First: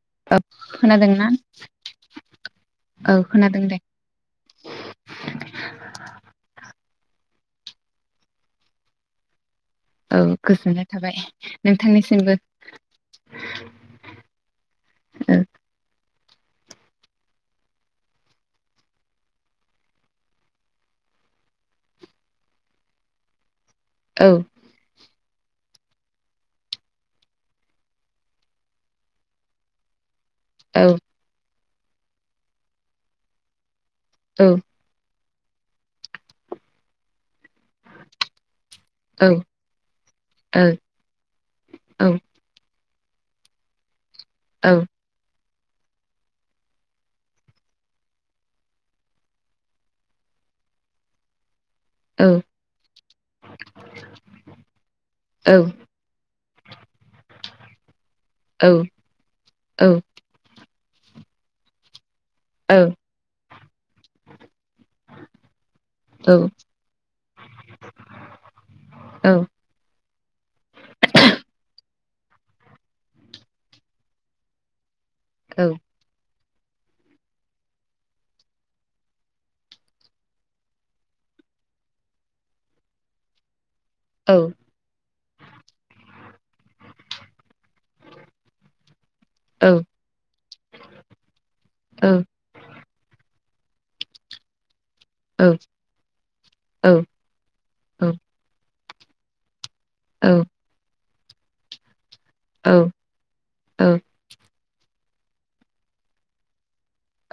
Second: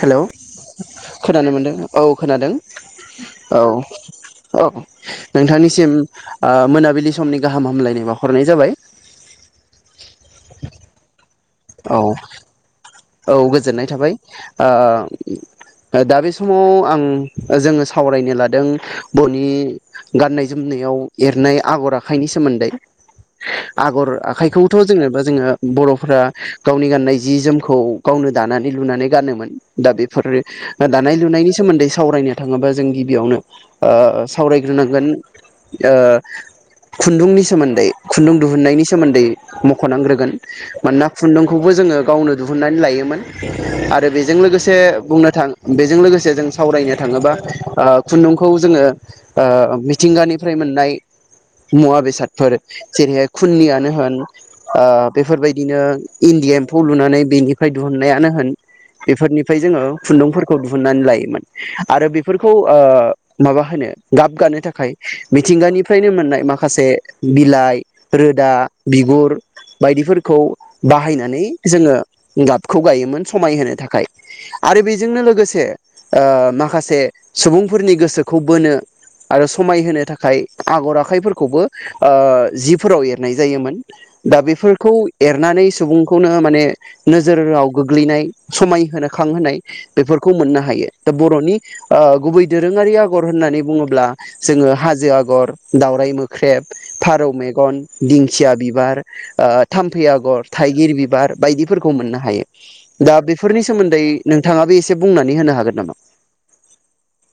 Hello! औ खोनादोंना खोनानो मोनदों औ खोनादों औ खोनादों दे औ नोंथांनिसिम आ मोनाबि लि समनि गाहाम हामलायनाय बावाहरनाय जाबाय । औ गोजोननाय थाबाय । औ नोंथांनिसिमबो । औ गोजोननाय थाबाय, आ औ दा बे समाव आं जोङो सावरायनो लादों ब'नि गाननाय जोमनायाव एरनाय आगर आखाइनि सोमोन्दै । आगर औ आखाइखौथ' जोङो जोङो बर'फोरा गावनि गाननाय जि जोम खौ गावनो दानानै लुनानै गानोमोन । दा बे फोर औ दानाय-लुनायनि सोमोन्दै सावरायनो थाङोबा जों गिबियावनो ओ औ सावरायग्रोनांगोन ओ खुन्दुंनि सोमोन्दै, खुन्दुं दिुहुननायनि सोमोन्दै औ मख'नांग्रोगोन औ मानोना खुन्दुंखौबो जोङो औ गावनो लायोमोन आथ बेजों औ लोगोसे बुंनो थां बेजों लोगोसे जों सावरायनो थाङोबा ओ खुन्दुंखौ जोङो ओ मिथिंगानिफ्राय मोननाय मुवा औ बेसादफोर जेरैहाय खुुननियानो होन ओ बेफोरबायदिनो इन्दि एम्फौ लुनानै निफ्राय दोहुननायानो होन औ बेफोरनिफ्राय जोङो खुन्दुंफोरखौ दुहुननानै लायोमोन आरो बे फोरखौ औ ओ माबा होनो गाब गानो था खाय मिथिंगानिफ्रायनो मोननाय माखासे बिलाइ रोदा बिगुर बायदिफोरखौ बाहायनानै जोङो गाबखौ गायोमोन समाय होनो थाखाय आरो बे जोंनो औ लोगोसे ओ मा खासे सुबुंफोरनि गोसोखौ बोनो आरो समायहोनो थाखाय आगर आखाइफोरखौबो ओ जिफोराव एरनाय जायोमोन, दा बेफोरखौ एरनानै सुबुंखौनो माने नोजोरराव गोग्लैनाय समाय होनो खां होनाय औ बेफोरखौ मोननो हायो दा बर'नि ओ गुबै दोरोङारि आगर होननानै बुङोब्ला जोङो हाज जो आगर दावराय मोख्रेब फारौ मेगन दिंखिया बिबार आ थाम्फै आगर थाइगिर बिब बार बायदिफोरखौ मोननो हायो दा बेफोरनि औ सोमोन्दै नोंथाङाबो एस से बुंनानै होनो हागोन नामा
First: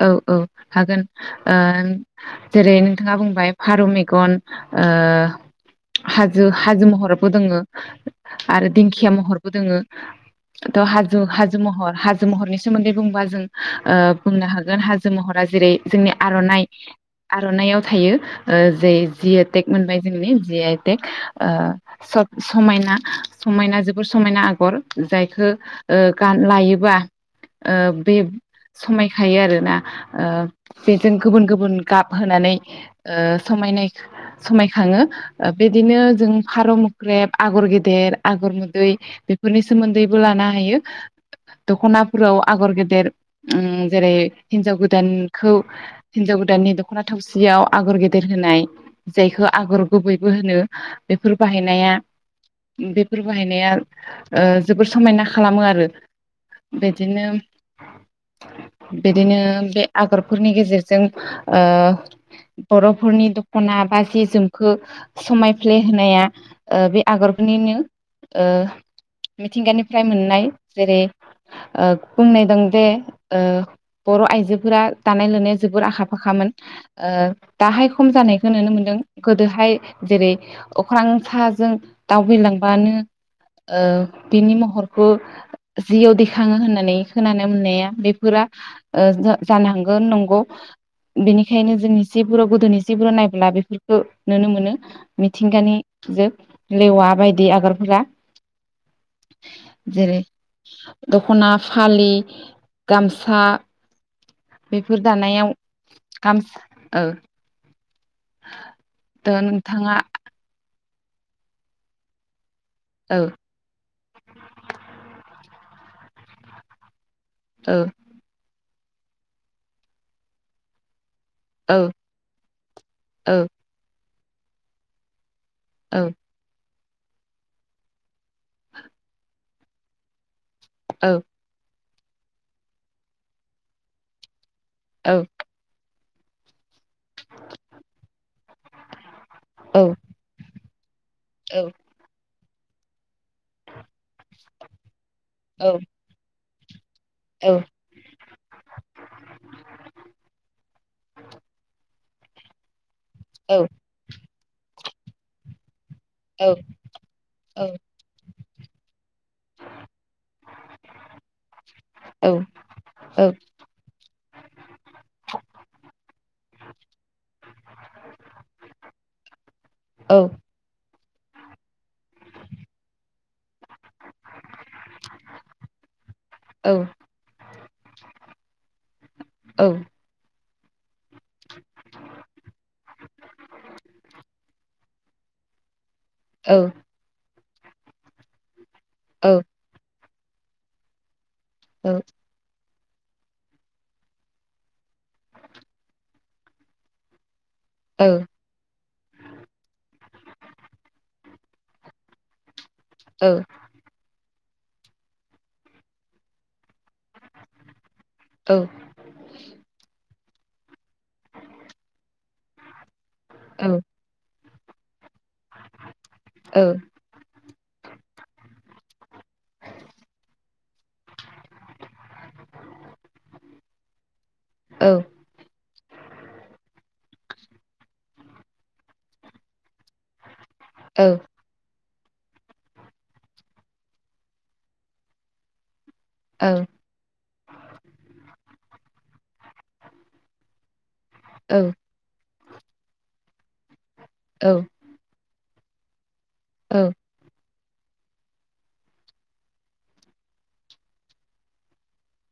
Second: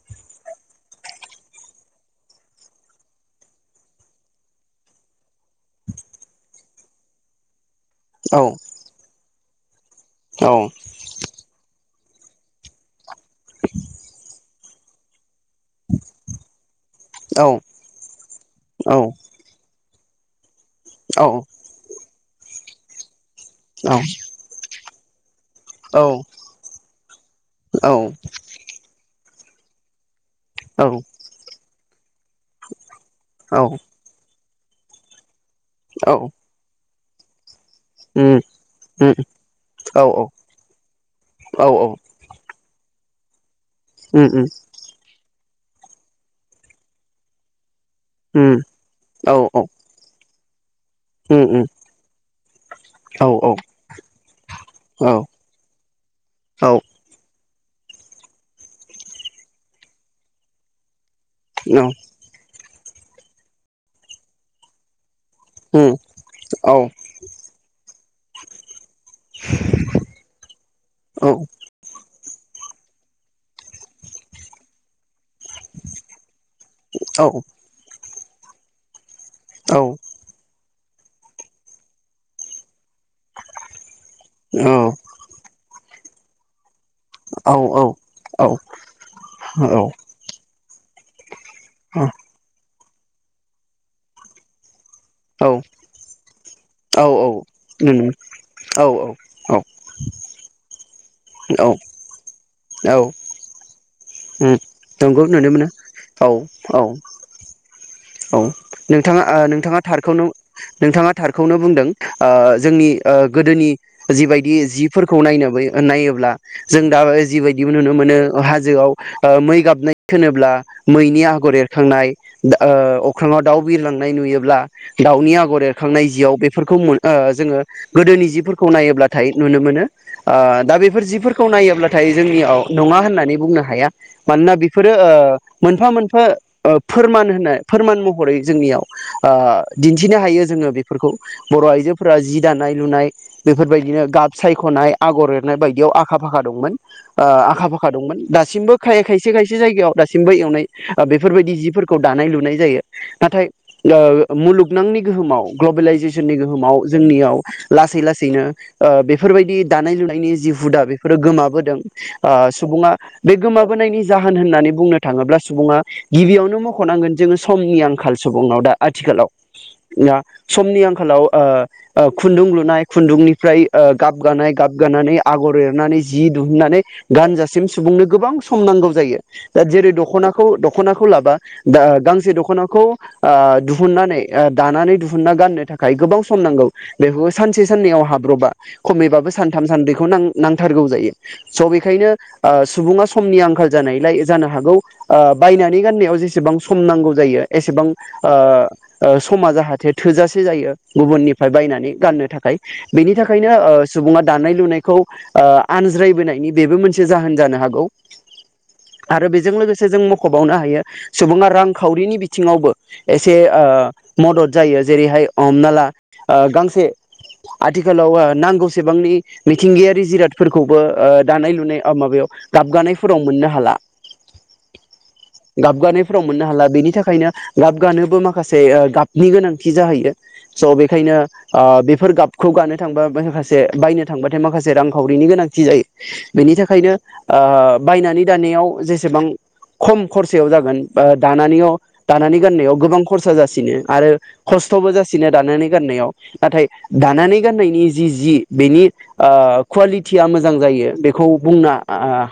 औ -औ हागोन ओ जेरै नोंथाङा बुंबाय फारौ मेगन ओ हाजो हाजो महरबो दोङो औ आरो दिंखिया महर बो दोङो औ त हाजु हाजु महर हाज जो महरनि सोमोनदै बुंबा ज जों ओ हागोन हाजो महर जेरै जोंनि आर'नाइ औ आर'नाइआव थायो जे औ जि ए टेक मोनबाय [unintelligible] टेक औ ओ सद समायना समायना औ जोबोर समायना आगर। जायखौ औ गान लायोबा बे खायो आरोना औ बेजों गुबुन गुबुन गाब होनानै औ समायनाय समायखाङो बिदिनो औ जों फार' ग्रेब आगर गिद देर उम आगर मोदै उम बेफोरनि औ सोमोन्दैबो लानो हायो औ औ दख'नाफोराव आगर गेदेर जेरै उम उम हिनजाव गोदान खौ हिनजाव गोदाननि दख'ना थावसियाव आगर गेदेर उम होनाय औ जायखौ औ आगर गुबै होनो बेफोर उम उम बाहायनाया औ बेफोर उम औ औ बाहायनाया जोबोर समायना खालामो आरो बिदिनो बिदिनो बे आगरफोरनि गेजेरजों ओ बर'फोरनि दख'ना बा जि जोमखो समायफ्ले होनाया ओ बे आगरफोरनिनो ओ मिथिंगानिफ्राय मोननाय जेरै ओ बुंनाय दं दे ओ बर' आइजोफोरा दानाय लुनाया जोबोर आखा फाखामोन ओ दाहाय खम जानायखौ नुनो मोन्दों। गोदोहाय जेरै अख्रां साजों दाव बिरलांबानो ओ बिनि महरखौ जियाव दैखाङो होननानै खोनानो मोननाया बे ओ जानो उम हांगोन नंगौ बिनि खायनो जोंनि जिफोरावबो गोदोनि [unintelligible] नायब्ला बेफोरखौ नुनो मोनो। मिथिंगानि जे लेवा बायदि आगरफोरा औ जेरै औ दख'ना औ फालि औ गामसा उम बेफोर नंगौ दानायाव नुनो मोनो औ गामसा औ ओ औ नोंथाङा ओ नोंथाङा थारखौनो नोंथाङा थारखौनो बुंदों ओ जोंनि ओ गोदोनि जिबायदि जिफोरखौ नायनो माबायो नायोब्ला जों दा जिबायदिबो ओ नुनो मोनो। [unintelligible] हाजोआव ओ मै गाबनाय खोनाब्ला मैनि आ गर ओ एरखांनाय ओ ओ अख्राङाव दाउ बिरलां नुयोब्ला दावनि आ गर ओ एरखांनाय जिआव बेफोरखौ मोन ओ जोङो गोदोनि जिफोरखौ नायोब्लाथाय नुनो मोनो ओ दा बेफोर जिफोरखौ नायोब्ला नाथाय जोंनियाव नङा होननानै बुंनो हाया मानोना फोर ओ औ मोनफा मोन फा फोरमान होनाय फोरमान महरै जोंनियाव ओ दिन्थिनो हायो जोङो बे फोरखौ औ बर आइजोफोरा जि दानाय लुनाय बेफोरबायदिनो गाब सायख'नाय । आगर एरनाय औ बायदियाव आखा फाखा दंमोन। ओ औ आखा फाखा दंमोन दासिमबो खाय खायसे खायसे जायगायाव दासिमबो एरनाय ओ बेफोरबायदि जिफोरखौ खौ दानाय लुनाय जायो। नाथाय ओ मुलुगनांनि गोहोमाव ग्लबेलाइजेसन सननि जोंनि औ गोहोमाव जोंनियाव लासै लासैनो ओ बेफोरबायदि दानाय लुनायनि जि हुदा बेफोरो गोमाबोदों औ ओ औ सुबुङा औ बे गोमाबोनायनि जाहोन होननानै बुंनो थाङोब्ला सुबुङा गिबियावनो मख'नांगोन समनि आंखाल सुबुं दा आथिखालाव औ समनि आंखालाव ओ ओ खुन्दुं लुनाय खुन्दुंनिफ्राय ओ गाब गानाय गाब गानानै आगर एरनानै जि दिहुननानै गानजासिम सुबुंनो गोबां सम नांगौ जायो दा औ जेरै दख'ना खौ दख'ना। खनाखौ लाबा दा दख'नाखौ ओ दुहुनानै दानानै दुहुननानै गाननो थाखाय गोबाव सम औ नांगौ बेखौ सानसे साननैयाव हाब्रबा। खमैबाबो औ सानथाम सानब्रैखौ नां नांथारगौ जायो। स बेखायनो सुबुङा समनि आंखाल जानायलाय जानो हागौ ओ बायनानै गाननायाव जेसेबां सम नांगौ जायो एसेबां ओ समा जाहाथे थोजासे जायो गुबुननिफ्राय बायनानै गाननो थाखाय। बेनि थाखायनो सुबुङा। दानाय लुनायखौ आनज्रायबोनायनि बेबो मोनसे। जाहोन जानो हागौ आरो बेजों लोगोसे जों। मखबावनो हायो। सुबुङा रांखावरिनि बिथिङावबो। एसे ओ मदद। जायो जेरैहाय। हमना ला गांसे। आथिखालाव नांगौसेबांनि। मिथिंगायारि जिरादफोरखौबो दानाय लुनाय माबायाव गाबगानायफोराव मोननो हाला गाबगानाय। हाला बेनि थाखायनो गाब गानोबो माखासे गाबनि गोनांथि जाहैयो। स बेखायनो। फोर गाबखौ गानो थांबा माखासे बायनो थांबाथाय माखासे रांखावरिनि गोनांथि जायो। बेनि थाखायनो ओ बायनानै दानायाव जेसेबां खम खरसायाव जागोन ओ दानानैयाव दानानै गाननायाव गोबां खरसा जासिनो। आरो खस्थ'बो जासिनो दानानै गाननायाव नाथाय दानानै गाननायनि जि जि बेनि ओ कवालिटिया मोजां जायो बेखौ बुंनो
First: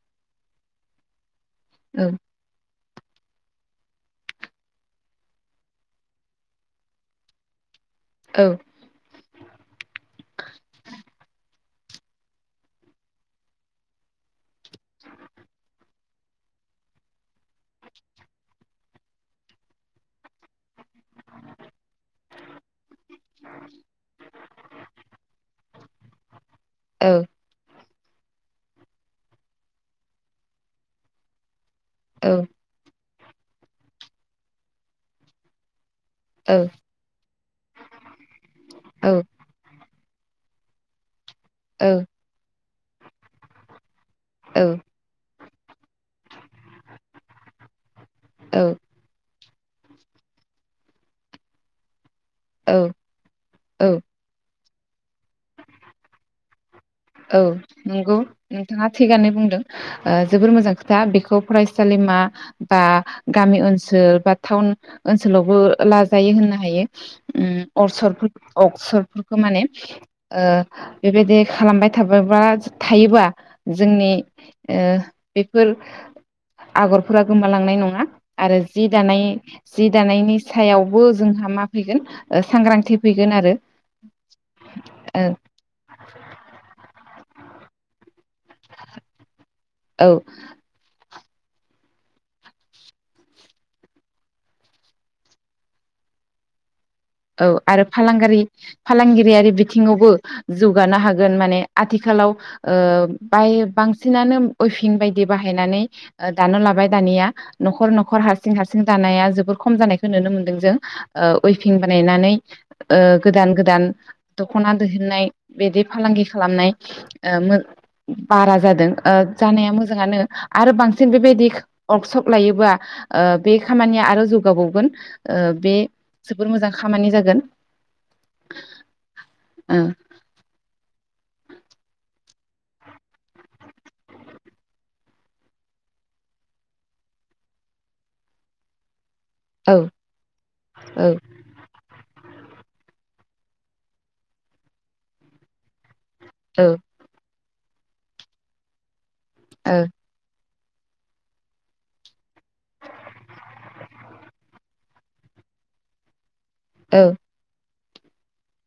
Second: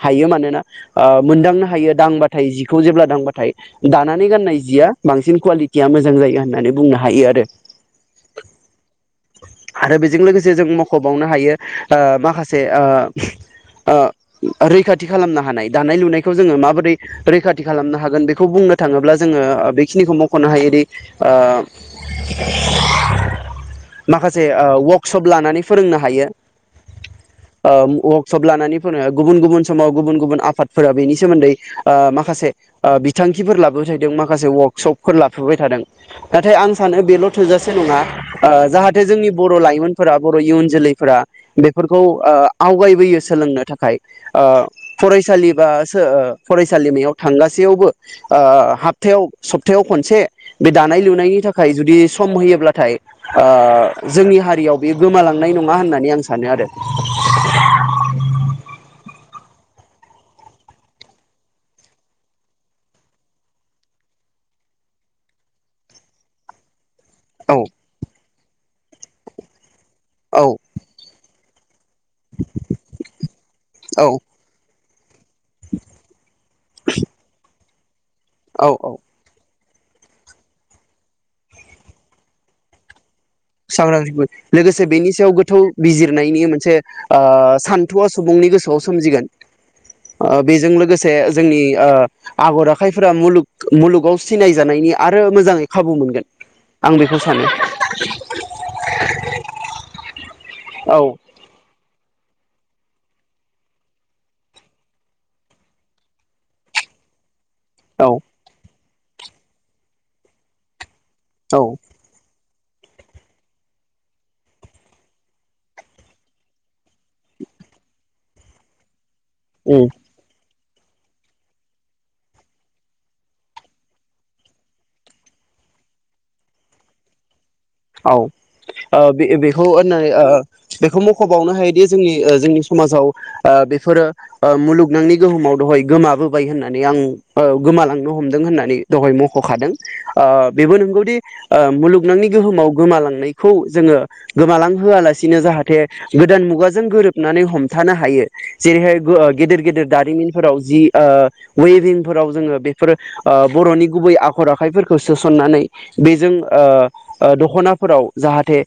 हायो मानोना ओ मोनदांनो हायो दांबाथाय जि खौ जेब्ला दांबाथाय दानानै गाननाय जिया बांसिन कुवालिटिया मोजां जायो होननानै बुंनो हायो आरो आरो बेजों लोगोसे जों मख'बावनो हायो। ओ माखासे ओ ओ रैखाथि खालामनो हानाय। दानाय लुनायखौ जोङो माबोरै रैखाथि खालामनो हागोन बे खौ बुंनो थाङोब्ला जोङो बेखिनिखौ मख'नो हायोदि ओ माखासे ओ वरकसप लानानै फोरोंनो हायो ओ वर्कसप लानानै फोरोङो गुबुन गुबुन समाव गुबुन गुबुन आफादफोरा बेनि सोमोन्दै ओ माखासे ओ बिथांखिफोर लाबो थादों माखासे वार्कशपफोर लाफाबाय थादों। नाथाय आं सानो बेल' थोजासे नङा ओ जाहाथे जोंनि बर' लाइमोन फोरा बर' इयुन जोलैफोरा बेफोरखौ आ आवगायबोयो सोलोंनो थाखाय ओ फरायसालि बा सो फरायसालिमायाव थांगासेयावबो ओ हाबथायाव सप्तायाव खनसे बे दानाय लुनायनि थाखाय जुदि सम औ औ होयोब्लाथाय आ औ जोंनि हारियाव बेयो गोमालांनाय नंङा होननानै आं सानो आरो औ नंगौ नोंथाङा थिगानो बुंदों ओ जोबोर मोजां खोथा बेखौ फरायसालिमा बा गामि ओनसोल बा टाउन ओनसोलावबो लाजायो होननो हायो। उम औ अरसरफो अक्सरफोरखौ माने ओ औ बेबायदि खालामबाय थाबायबा थायोबा जोंनि औ ओ बेफोर आगरफोरा गोमालांनाय नंङा आरो औ जि औ दानाय जि दानायनि सायावबो जोंहा मा फैगोन सांग्रांथि फैगोन आरो सांग्रां लोगोसे बेनि ओ सायाव गोथौ बिजिरनायनि मोनसे आ सान्थुवा सुबुंनि गोसोआव सोमजिगोन औ ओ बेजों लोगोसे से जोंनि आगर आखाइफोरा मुलु मुलुगाव सिनाय जानायनि आरो मोजांङै खाबु मोनगोन आं बेखौ औ सानो आरो फालां फालांगिरियारि बिथिंङावबो जौगानो औ हागोन माने आथिखालाव आथिखालाव बाय बांसिनानो अइभिं बायदि बाहायनानै दानो लाबाय दानिया नख औ नखर हारसिं हारसिं जानाया जोबोर खम जानायखौ नुनो मोनदों जों ओ औ इउभिं ओ गोदान गोदान दखना दैहुननाय बिदि फालांगि खालामनाय बारा जादों जानाया उम मोजांङानो आरो बांसिन बेबायदि वार्कशप लायोबा बे खामानिया आरो जौगाबावगोन ओ बे जोबोर मोजां खामानि जागोन औ बे बेखौ होननाय बेखौ मुख खबावनो हायोदि जोंनि जोंनि समाजाव बेफोरो मुलुगनांनि गोहोमाव दहाय गोमाबोबाय होननानै आं गोमालांनो हमदों होननानै दहाय मख होखादों ओ बेबो नंगौदि मुलुगनांनि गोहोमाव गोमालांनायखौ जोङो गोमालांहोआलासिनो जाहाथे गोदान मुगाजों गोरोबनानै हमथानो हायो जेरैहाय गो गेदेर गेदेर दारिमिन फोराव जि ओ वेभिंफोराव जोङो बेफोर ओ बर'नि गुबै आखर आखाइफोरखौ सोसननानै बेजों ओ ओ दखना दखना फोराव जाहाथे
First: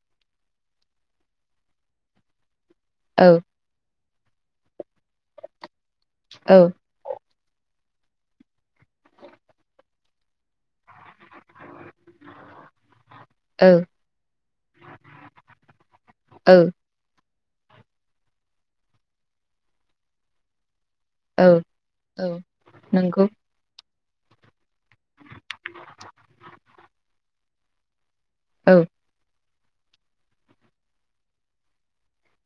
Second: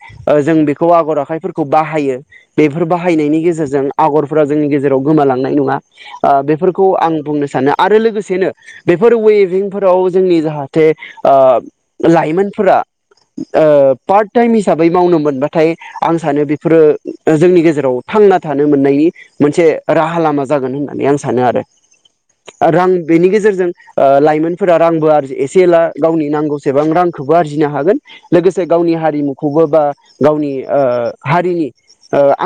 जों बेखौ आगर आखाइफोरखौ बाहायो। बेफोर बाहायनायनि गेजेरजों आगरफोरा जोंनि गेजेराव गोमालांनाय नङा। ओ बेफोरखौ आं बुंनो सानो आरो लोगोसेनो बेफोर वेभिंफोराव जोंनि जाहाथे ओ लाइमोनफोरा ओ पार्ट टाइम हिसाबै मावनो मोनबाथाय आं सानो बेफोरो दा जोंनि गेजेराव थांना थानो मोननायनि मोनसे राहा लामा जागोन होना। होननानै आं सानो आरो औ आरो आं नंगौ बेनि गेजेरजों ओ लाइमोनफोरा रांबो आरजि एसे एला गावनि नांगौसेबां रांखौबो आरजिनो हागोन। लोगोसे औ गावनि हारिमु खौबो बा गावनि हारिनि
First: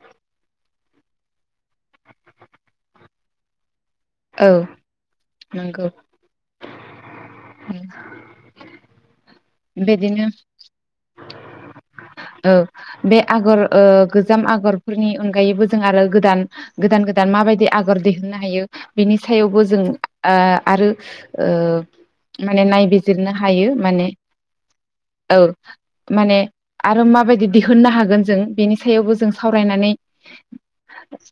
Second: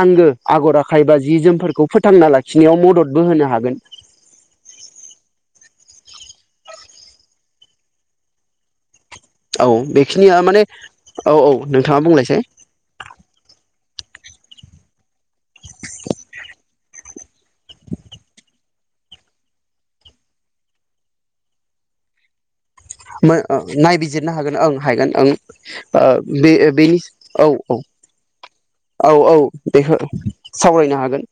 आंगो आगर आखाइ बा जि जोमफोरखौ फोथांना लाखिनायाव मददबो होनो हागोन। औ नंगौ। औ बेदिनो बेखिनिया माने औ औ नोंथाङा बुंनायसाय औ बे आगर ओ गोजाम आगरफोरनि अनगायैबो जों आरो गोदान गोदान गोदान माबायदि आगर दिहुननो हायो बिनि सायावबो जों ओ आरो माने नायबिजिरनो हायो माने नायनो हागोन ओं हागोन औ ओ माने बेनि आरो माबायदि औ औ दिहुननो हागोन जों बेनि औ सायावबो जों औ सावरायनानै बेखौ सावरायनो हागोन‌ ।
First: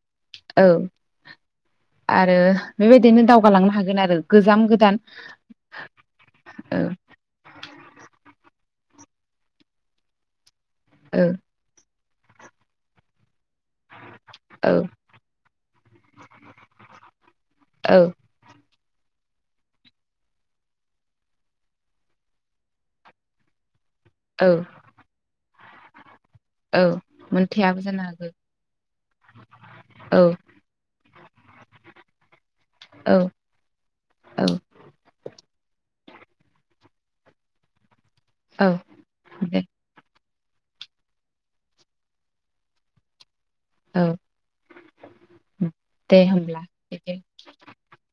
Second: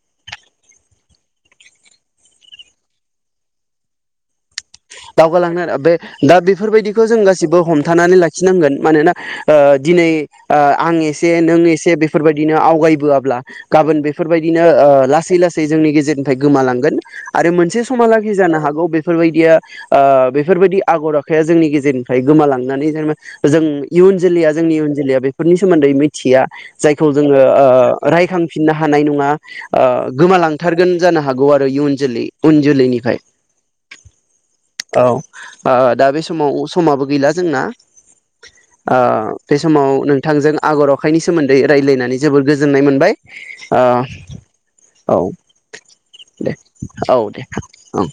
औ आरो बेबायदिनो दावगालांनो हागोन आरो। गोजाम गोदान दावगालांनो आरो बे दा ओ बेफोरबायदिखौ जों गासिबो हमथानानै लाखि लाखिनांगोन मानोना ओ दिनै ओ आं औ एसे नों एसे बे बेफोरबायदिनो आवगायबोआब्ला गाबोन बेफोरबायदिनो औ ओ लासै लासै जोंनि गेजेरनिफ्राय गोमालांगोन। आरो मोनसे औ समहालागै जानो हागौ बेफोरबायदि बेफोरबायदि आगर आखाया जोंनि गेजेरनिफ्राय गोमालांनानै जों इयुन औ जिलैया जोंनि इयुन जिलैया बे नि सोमोन्दै मि थिया औ जायखौ जोङो मोनथियाबो जानो हागौ रायखांफिननो हायो हानाय नङा। औ गोमालांथारगोन। जानो हागौ आरो इयुन जोलै। उन औ जोलैनिफ्राय। औ। दा बे समाव समाबो गैला जोंना। औ बे दे समाव नों। बिथांजों आगर आखाइनि सोमोन्दै रायज्लायनानै जोबोद गोजोननाय मोनबाय। औ औ दे होमब्ला बिदि औ दे औ।